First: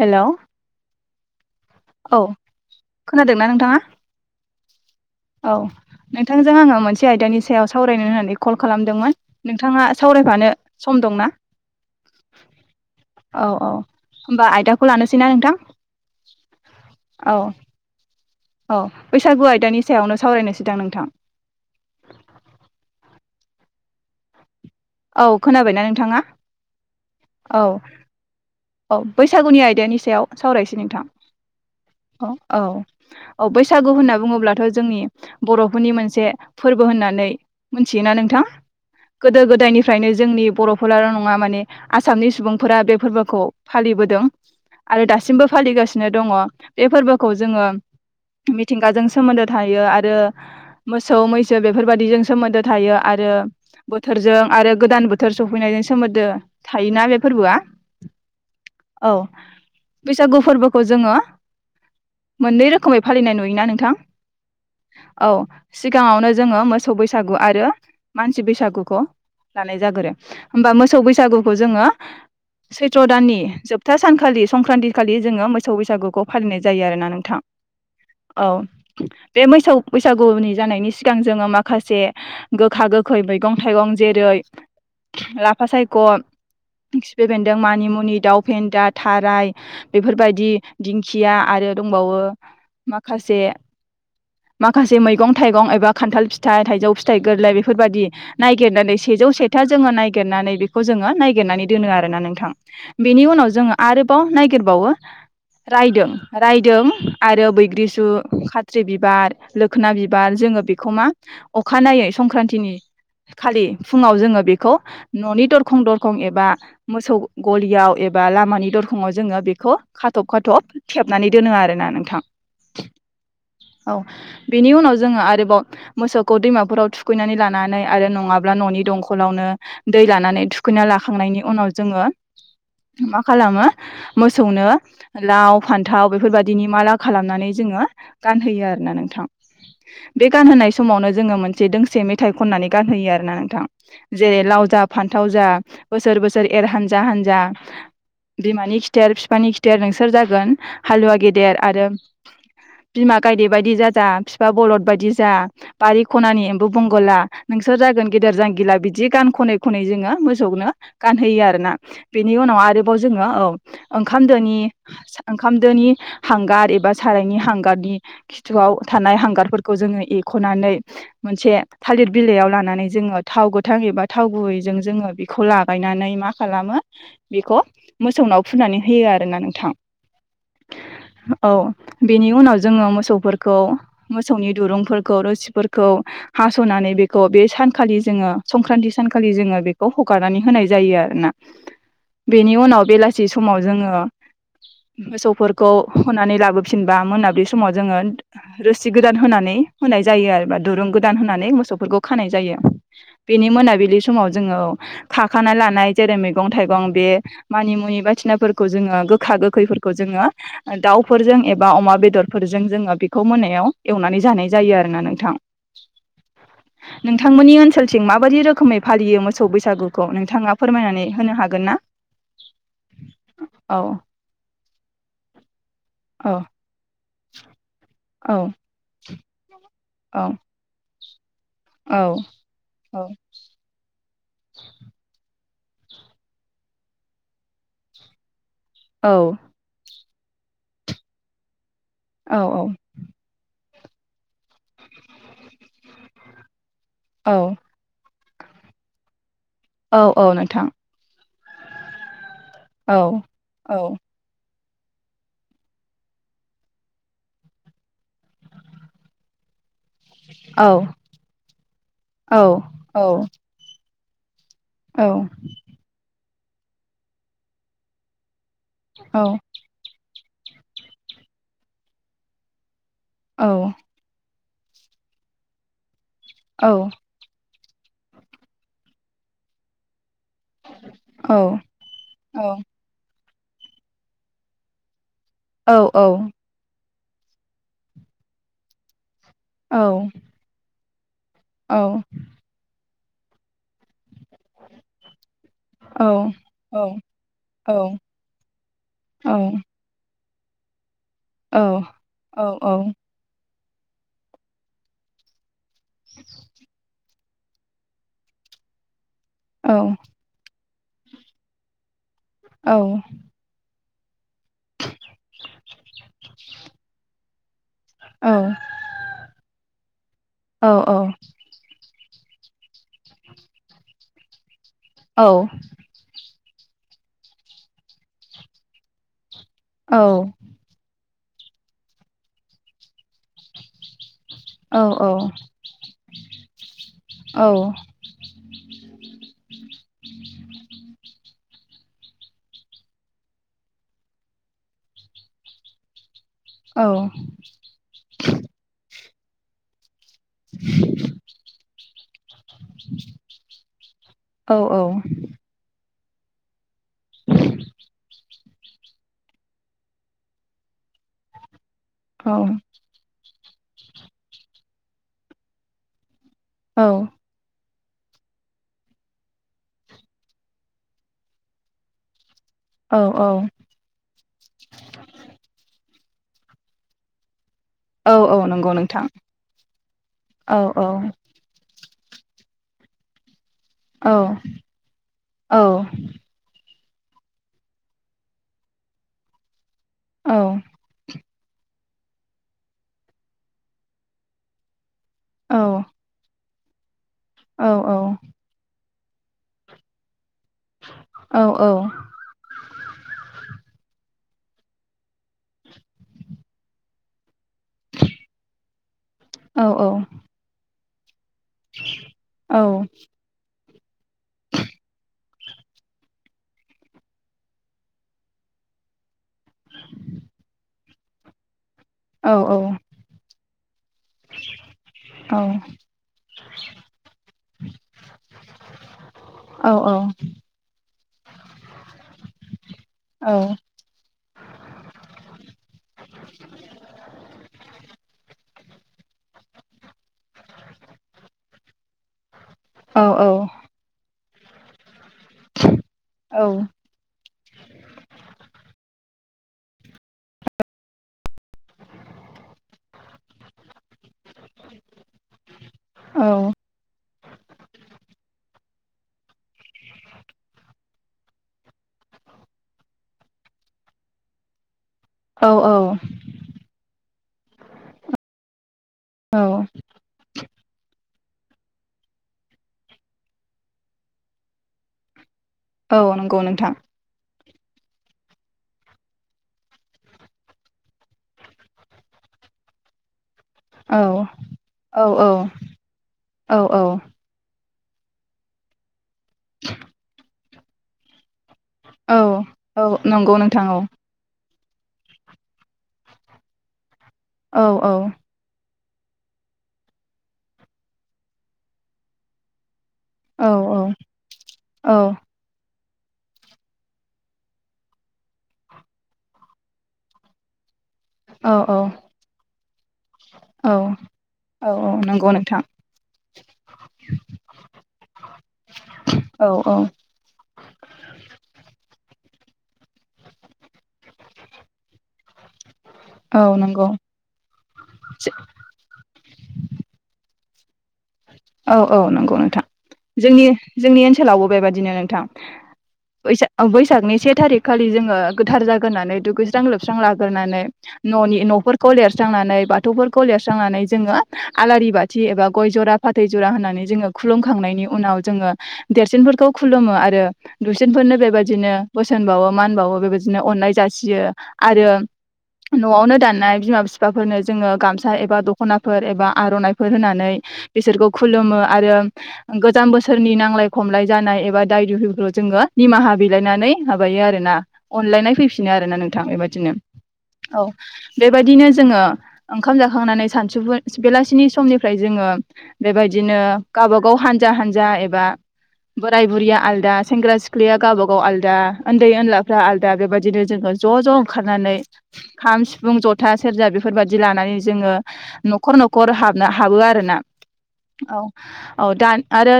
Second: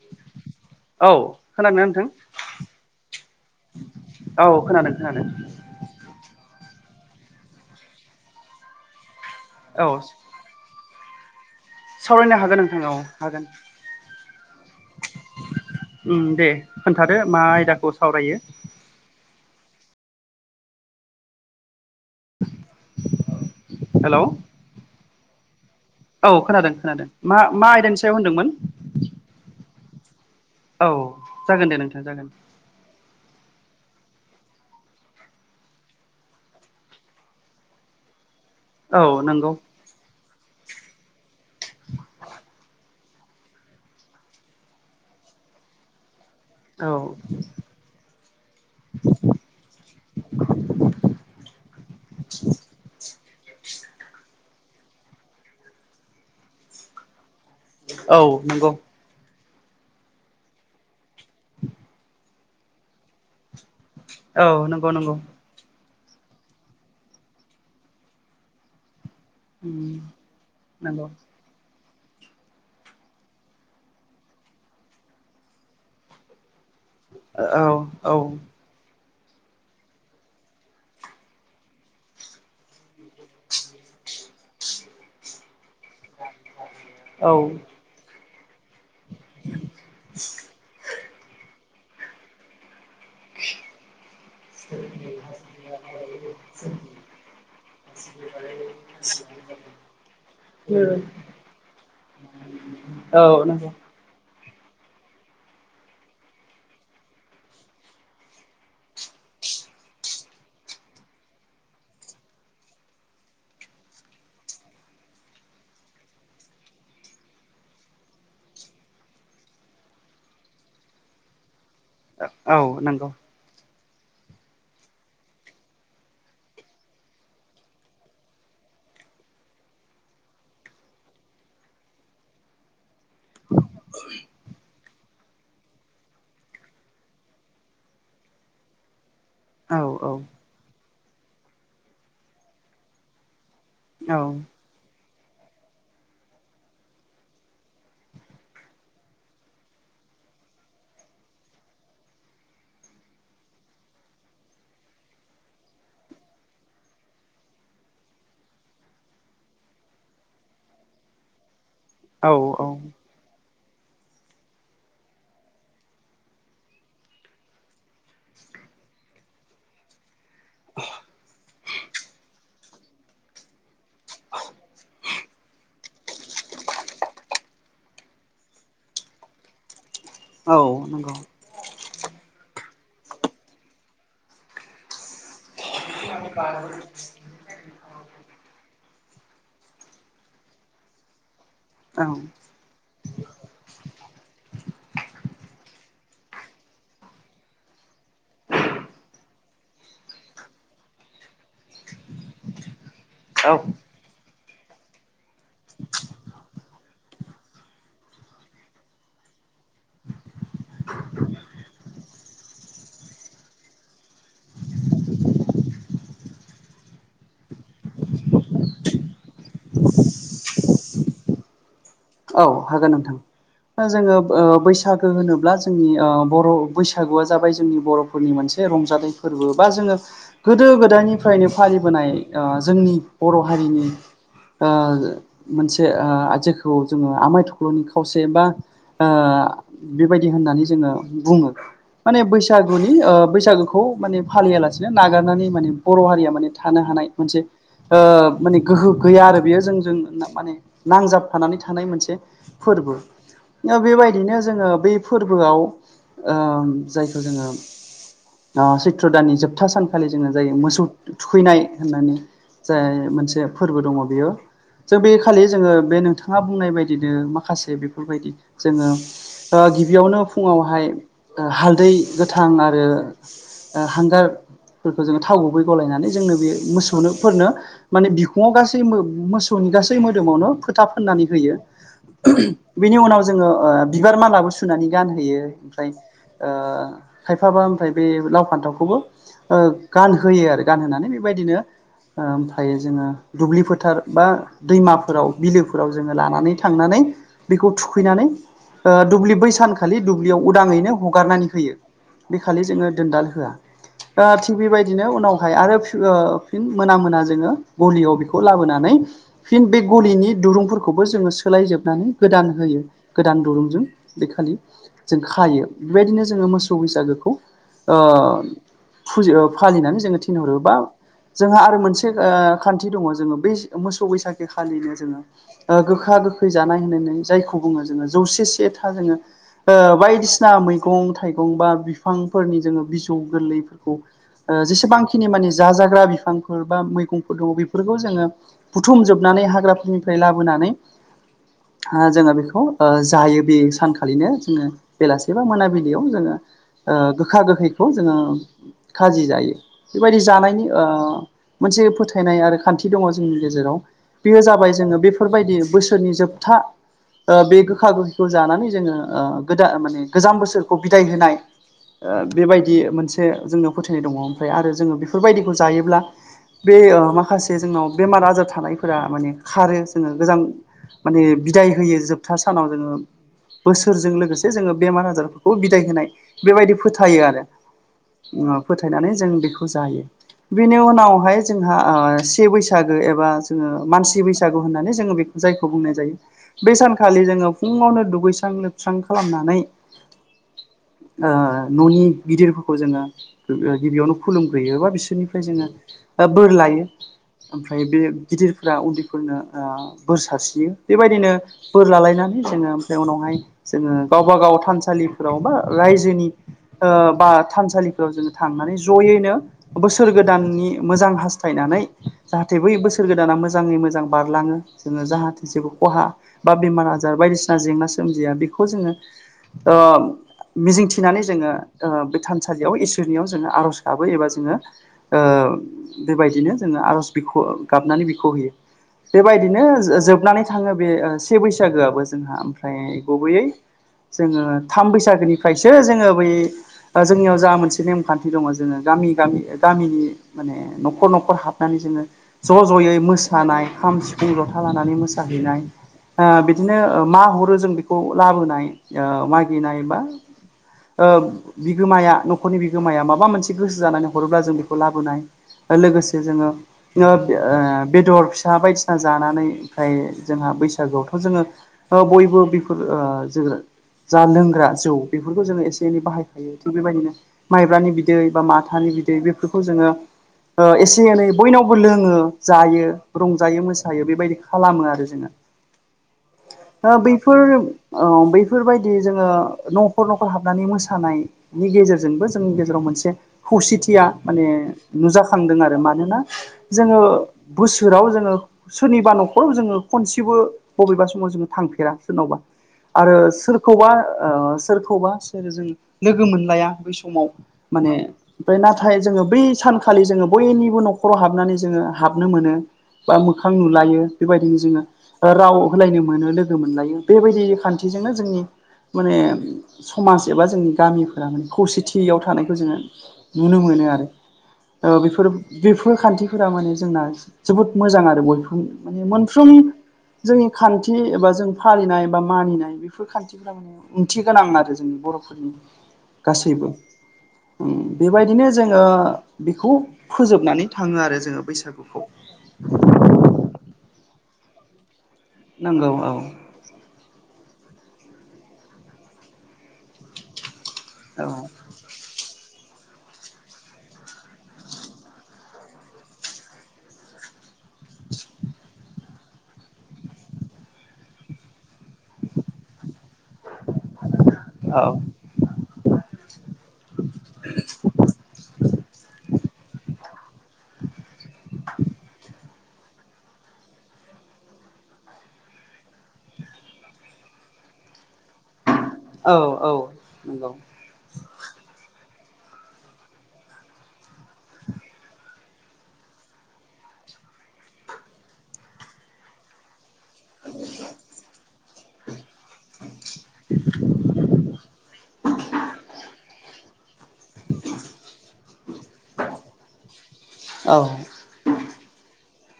हेल' औ खोनादों ना नोंथां? खोनादोंना नोंथाङा औ खोनादों। खोनादों औ नोंथांजों आङो मोनसे आयदानि सायाव सावरायनो होननानै कल खालामदोंमोन। नोंथाङा औ सावरायफानो सम दंना? सावरायनो हागोन नोंथां औ हागोन। औ औ होमबा आयदाखौ लानोसैना नोंथां उम दे खोन्थादो औ मा आयदाखौ सावरायो? औ बैसागु आयदानि सायावनो सावरायनोसैदां नोंथां हेलौ औ खोनाबाय ना नोंथाङा औ खोनादों खोनादों मा औ मा आयदानि सायाव होनदोंमोन औ बैसागुनि आयदानि सायाव सावरायसै औ नोंथां जागोन दे नोंथां जागोन औ औ औ बैसागु होनना बुङोब्लाथ' जोंनि बर'फोरनि मोनसे फोरबो होननानै मोनथियोना नोंथां? औ गोदो नंगौ गोदायनिफ्रायनो जोंनि बर'फोराल' नङा माने आसामनि सुबुंफोरा बे फोरबोखौ फालिबोदों आरो दासिमबो फालिगासिनो दङ बे औ फोरबोखौ जोङो मिथिंगाजों सोमोन्दो थायो आरो मोसौ मैसो बेफोरबायदिजों सोमोन्दो थायो आरो बोथोरजों आरो गोदान बोथोर सफैनायजों सोमोन्दो थायोना बे फोरबोआ औ नंगौ औ बैसागु फोरबोखौ जोङो मोननै रोखोमै फालिनाय नुयोना नोंथां औ नंगौ नंगौ औ सिगाङावनो जोङो मोसौ बैसागु आरो मानसि बैसागुखौ लानाय उम जागोरो होमबा मोसौ नंगौ बैसागुखौ जोङो सैथ्र दाननि जोबथा सानखालि संक्रान्ति खालि जोङो मोसौ बैसागुखौ फालिनाय जायो आरोना नोंथां औ औ बे मैसौ बैसागुनि जानायनि सिगां जोङो माखासे गोखा गोखै मैगं थाइगं जेरै लाफा सायख' खिफि औ बेन्दों मानिमुनि दाउ फेन्दा थाराय बेफोरबायदि दिंखिया आरो दंबावो माखासे माखासे मैगं थाइगं एबा खान्थाल फिथाइ थाइजौ फिथाइ गोरलै बेफोरबायाददि नायगिरनानै सेजौ सेथा जोङो नायगिरनानै बेखौ जोङो नायगिरनानै दोनो आरोना नोंथां औ बेनि उनाव नंगौ जोङो आरोबाव नायगि [unintelligible] बावो रायदों रायदों आरो बैग्रिसु खाथ्रि बिबार लोखोना बिबार जोङो बेखौ मा अखानायै संक्रान्तिनि खालि फुङाव जोङो बेखौ न'नि दरखं दरखं एबा मोसौ गलियाव एबा लामानि दर खङाव जोङो बेखौ खाथब खाथब थेबनानै दोनो आरो औ नंगौ औ बेनि उनाव जोङो आरोबाव मोसौखौ दैमाफोराव थुखैनानै लानानै आरो नङा ब्ला न'नि दंखलावनो दै लानानै थुखैना लाखांनायनि उनाव जोङो मा खालामो मोसौनो लाव फान्थाव बेफोरबायदिनि माला खालामनानै जोङो गानहोयो आरो ना नोंथां। औ औ बे गानहोनाय समावनो जोङो मोनसे दोंसे मेथाइ खननानै गानहोयो आरोना नोंथां औ जेरै लाव जा फान्थाव जा बोसोर बोसोर एर हानजा हानजा बिमानि खिथेर फिफानि खिथेर नोंसोर जागोन हालुवा गेदेर आरो बिमा गायदे बायदि जाजा फिफा बरलद बायदि जा बारि खनानि एमबु बंगोला नोंसोर जागोन गेदेर जांगिला बिदि गान खनै खनै जोङो मोसौनो गानहोयो आरोना बेनि उनाव औ आरोबाव जोङो औ ओंखामो दोनि ओंखामदोनि हांगार एबा सारायनि हांगारनि खिथुआव थानाय हांगारफोरखौ जोङो ए रख'नानै मोनसे थालिर बिलाइयाव लानानै जोङो थाव गो थां एबा थाव गुबैजों जोङो बेखौ लाब गायनानै मा खालामो बेखौ मोसौनाव फुनानै होयो आरोना नोंथां। औ नंगौ औ बेनि उनाव जोङो मोसौफोरखौ मोसौनि दुरुंफोरखौ रोसि फोरखौ हास'नानै बेखौ बे सान खालि जोङो संक्रान्ति सानखालि जोङो बेखौ हगारनानै होनाय। औ बेनि उनाव। होनानै लाबोफिनबा मोनाबिलि समाव जोङो। रोसि गोदान होनानै होनाय जायों आरो बा दुरुं गोदान होनानै मोसौफोरखो खानाय जायों। बिनि औ मोनाबिलि समाव। ओव काखाना लानाय जेरै मैगं थाइगं बे मानि मुनि बाथिनाफोरखौ जोङो गोखा। गोखैफोरखौ जोङो दाउफोरजों एबा अमा बेदरफोरजों जोङो बेखौ। जायो आरो ना नोंथां। नोंथांमोननि ओनसोलथिं माबायदि रोखोमै फालियो मोसौ बैसागुखौ नोंथाङा फोरमायनानै होनो हागोन ना। औ हागोन नोंथां औ जोङो बैसागो होनोब्ला। जोंनि औ बैसागुआ जाबाय जोंनि बर'फोरनि औ मोनसे रंजानाय फोरबो बा जोङो औ गोदो। गोदो गोदायनिफ्रायनो औ फालिबोनाय जोंनि औ बर' हारिनि। मोनसे आ जेखौ जोङो आमाइ थख्ल'नि खावसे बा। औ बेबायदि होननानै जोङो बुङो माने औ बैसागुनि बैसागुखौ। खौ माने फालियालासेनो नागारनानै माने बर' हारिया माने थानो हानाय मोनसे। औ माने गोहो गैया आरो बेयो जोंजों औ औ माने नोंथां नांजाबफानानै थानाय मोनसे। फोरबो औ दा औ बेबायदिनो जोङो। बे फोरबोआव जायखौ जोङो। सैत्र दाननि जोबथा सान। खालि जोङो जाय औ मोसौ थुखैनाय होननानै औ जाय औ मोनसे फोरबो दङ बेयो। जों औ बे खालि जोङो बे नोंथाङा बुंनाय बायदिनो माखासे बेफोरबायदि। जोङो गिबियावनो फुङावहाय हालदै गोथां आरो। हांगारफोरखौ जोङो थाव गुबै गलायनानै जोंनो बे औ मोसौनोफोरनो। माने बिखुाव गासै मोसौनि गासै मोदोमावनो। पुननानै होयो औ औ बिनि उनाव जोङो बिबार मालाबो सुनानै गानो। औ ओमफ्राय खायफाबा ओमफ्राय बे लाव फान्थावखौबो। गानहोयो आरो गानहोनानै बेबायदिनो ओमफ्रायो जोङो दुब्लि फोथार। बा दैमाफोराव बिलो। जोंङो लानानै थांनानै बेखौ थुखैनानै दुब्लि बै सानखालि। दुब्लियाव उदाङैनो हगारनानै होयो बे खालि जोङो दोनदाल होआ। थिग बेबायदिनो उनावहाय आरो फिन मोना मोना। गलियाव बेखौ लाबोना नै फिन गलिनि दरूं। गासोखौबो सोलायोबनानै गोदान होयो गोदान दिरूं। खालि जों खायो बेबायदिनो जोङो मोसौ बैसागोखौ। अ फालिनानै जोङो थिनहरो बा जोंहा आरो मोनसे। खान्थि दङ जोङो बै मोसौ बैसागि खालिनो जोङो। ओ गोखा गोखै जानाय होननानै जायखौ बुङो जोङो जौसे से था जोङो। बायदिसिना मैगं थाइगं बा बिफांफोरनि जोङो। जौ गोरलैफोरखौ जेसेबांखिनि माने जाजाग्रा बिफांफोर बा मैगंफोर दङ बेफोरखौ जों। बुथुम जोबनानै हाग्राफोरनिफ्राय लाबोनानै। जोङो बेखौ जायो बे सानखालिनो जोङो बेलासे बा मोनाबिलियाव जोङो। गोखा गोखैखौ जोङो खाजि जायो। बेबायदि जानायनि मोनसे फोथायनाय आरो। खान्थि दङ जोंनि गेजेराव बेयो जाबाय जोङो बेफोरबायदि बोसोरनि जोबथा। ओ बे गोखा गोखैखौ जानानै जोङो ओ गोदान माने गोजाम बोसोरखौ बिदाय होनाय ओ बेबायदि मोनसे जोंनो फोथायनाय दङ ओमफ्राय आरो जोङो बेफोरबायदिखौ जायोब्ला बे औ माखासे जोंनाव बेमार आजार थानायफोरा माने खारो जोङो गोजां माने बिदाय होयो जोब जोबथा सानाव जोङो बोसोरजों लोगोसे जोङो बेमार आजारफोरखौ बिदाय होनाय बेबायदि फोथायो आरो औ उ नंगौ नोंथां फोथायनानै जों बेखौ जायो औ बेनि औ उनावहाय जोंहा ओ से बैसागो एबा जोङो औ मानसि बैसा सागु होननानै जों औ जायखौ बुंनाय जायो बे सान खालि जोङो फुङावनो दुगैस्रां लोबस्रां खालामनानै औ ओ न'नि गिदिरफोरखौ जोङो गिबियावनो खुलुमग्रोयो एबा बिसो रनिफ्राय औ जोङो बोर लायो औ ओमफ्राय बे गिदिरफोरा उन्दै फोरनो ओ बोर सास्रि यो बेबायदिनो बोर लालायनानै जोङो ओमफ्राय उनावहाय जोङो गावबागाव थानसालिफोराव बा रायजोनि ओ बा थानसालिफोराव जोङो थांनानै ज'यैनो औ बोसोर गोदाननि मोजां हास थायनानै जाहाथे बै बोसोर गोदाना मोजाङै मो जां बारलाङो जोङो जाहाथे जेबो खहा बा बेमार आजार बायदिसिना जेंना सोमजिया बेखौ जोङो ओ मिजिंथिनानै जोङो ओ बे थानसालियाव इसोरनियाव जोङो आर'ज गाबो एबा जोङो बेबायदिनो जोङो आर'ज बिख' गाबनानै बिख' होयो। बेबायदिनो जो जोबनानै थाङो बे से बैसागोआबो जोंहा ओमफ्राय गुबैयै जोङो थाम बैसागोनिफ्रायसो जोङो बै बा जोंनियाव जा मोनसे नेमखान्थि दङ। जोङो गामि गामि गामिनि माने न'खर न'खर हाबनानै जोङो ज' ज'यै मोसानाय खाम, सिफुं, ज'था लानानै मोसा साहैनाय ओ बिदिनो मा हरो जों बेखौ लाबोनाय ओ मागिनाय बा ओ बिगोमाया न'खरनि बिगोमाया माबा मोनसे गोसो जानानै हरोब्ला जों बेखौ लाबोनाय आरो लोगोसे जोङो ओ बेदर मा बायदिसिना जानानै आमफ्राय जोंहा बैसागोआवथ' जोङो बयबो बेफोर जो जा लोंग्रा जौ बेफोरखौ औ जोङो एसे एनै बाहायखायो थिग बेबायदिनो माइब्रानि बिदै बा मा थानि बिदै औ औ बेफोरखौ जोङो ओ एसे एनै बयनावबो लोङो जायो। रंजायो मोसायो बेबायदि खालामो आरो जोङो औ नंगौ नोंथां फुर औ बैफोरबायदि जोङो न'खर न'खर हाबनानै मोसानायनि गेजेरजोंबो जोंनि गेजेराव मोनसे औ खौसेथिया माने औ नुजाखांदों आरो मानोना औ औ जोङो सोराव जोङो सोरनिबा न'खराव जोङो खनसेबो बबेबा समाव जोङो थांफेरा औ सोरनावबा औ आरो नंगौ नोंथां औ सोरखौबा ओ सोरखौबा सोरजों लोगो मोनलाया बै समाव औ माने ओमफ्राय नाथाय नाथाय जोङो बै सानखालि जोङो बयनिबो न'खराव हाबनानै जोङो हाबनो मोनो। बा औ मोखां नुलायो बेबायदिनो जोङो औ राव होलायनो मोनो लोगो मोनलायो बेबायदि खान्थिजोंनो जोंनि माने समाज एबा जोंनि गामिफोरा माने खौसेथियाव थानायखौ जोङो नुनो औ मोनो आरो औ ओ बेफोर नंगौ नोंथां बेफोर खान्थिफोरा माने जोंना जोबोद मोजां आरो बयखौ माने मोनफ्रोम औ औ जोंनि खान्थि एबा जों फालिनाय बा मानिनाय बेफोर खान्थिफोरा माने ओंथि गोनां आरो जोंनि बर'फोरनि औ गासैबो नंगौ ओं बेबायदिनो जोङो बेखौ फोजोबनानै थाङो आरो जोङो औ औ बैसागुखौ नंगौ जोंनि जोंनि ओनसोलावबो बेबायदिनो नोंथां नंगौ औ बैसाख बैसख नि से थारिख खालि जोङो गोथार जाग्रोनानै दुगैस्रां लोबस्रां लाग्रोनानै औ न'नि न'फोरखौ लिरस्रांनानै बा ग'फोरखौ लस्रांनानै जोङो आलारि बाथि एबा गय जरा फाथै ज'रा होनानै जोङो खुलुम खांनायनि उनाव जोङो देरसिनफोर खौ खुलुमो आरो दुइसिनफोरनो बेबायदिनो बोसोन बावो मान बावो बेबाय दिनो अननाय जासियो आरो औ न'आवनो दाननाय बिमा बिफाफोरनो जोङो गामसा एबा दख'नाफोर एबा आर'नाइफोर होनानै बिसोरखौ खुलुमो आरो गोजाम बोसोरनि नांलाय खमलाय जानाय एबा दाय दुहिफ्राव जोङो निमाहा बिलायनानै माबायो आरोना अनलायनाय फैफिनो आरोना नोंथां औ बेबायदिनो औ नंगौ औ बेबायदिनो जोङो ओंखाम जाखांनानै सानसुफु बेलासिनि समनिफ्राय जोङो बेबायदिनो गावब गाव हानजा हानजा एबा बोराय बुरिया आलदा सेंग्रा सिख्लाया गावबा गाव आलादा उन्दै उनलाफ्रा आलदा बेबायदिनो जोङो ज' ज' ओंखारनानै खाम, सिफुं, जथा, सेरजा बेफोरबायाददि लानानै जोङो न'खर न'खर हाबनो हाबो आरो ना औ औ दा आरो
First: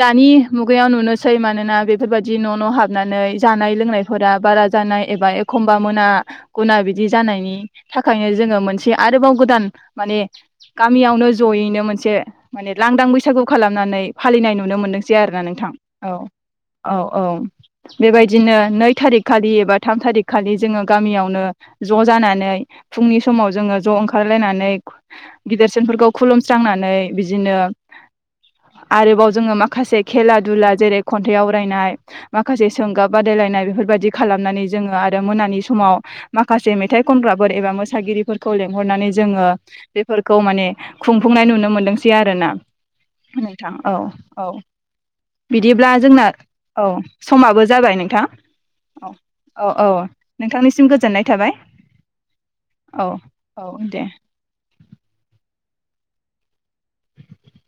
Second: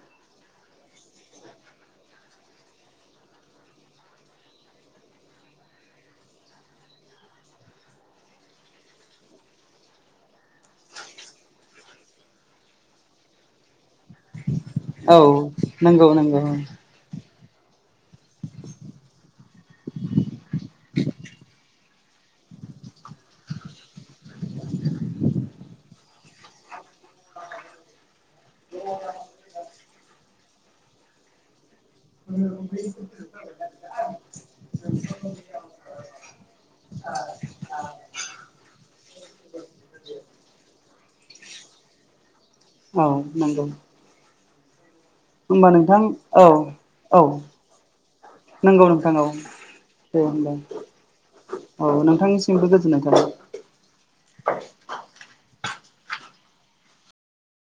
दानि मुगायाव नुनोसै मानोना बेफोरबायदि न' न' हाबनानै जानाय लोंनाय बारा जानाय एबा एखमबा मोना गना बिदि जानायनि थाखायनो जोङो मोनसे आरोबाव गोदान माने गामियावनो जयैनो मोनसे मोनसे माने लांदां बैसागु खालामनानै फालिनाय नुनो मोनदोंसै औ आरोना नोंथां नंगौ औ नंगौ औ औ। बेबायदिनो नै थारिख खालि एबा थाम थारिख खालि जोङो गामियावनो ज' जानानै फुंनि समाव जोङो ज' ओंखारलायनानै गिदिरसिनफोरखौ खुलुमस्रांनानै बि आरोबाव जोङो माखसे खेला दुला जेरै खन्थाइ आवरायनाय माखासे सोंगाब बादायलायनाय बेफोरबायदि खालामनानै जोङो आरो मोनानि समाव माखासे मेथाइ खनग्राफोर एबा मोसागिरिफोरखौ लेंहरनानै जोङो बेफोरखौ माने खुंफुंनाय नुनो मोनदोंसै आरोना औ नंगौ नोंथां औ औ होमबा बिदिब्ला नोंथां जोंना औ समाबो जाबाय नोंथां नंगौ औ नोंथां औ औ दे होमबा नोंथांनिसिम गोजोननाय थाबाय औ नोंथांनिसिमबो गोजोननाय औ थाबाय औ दे [inaudible] [inaudible]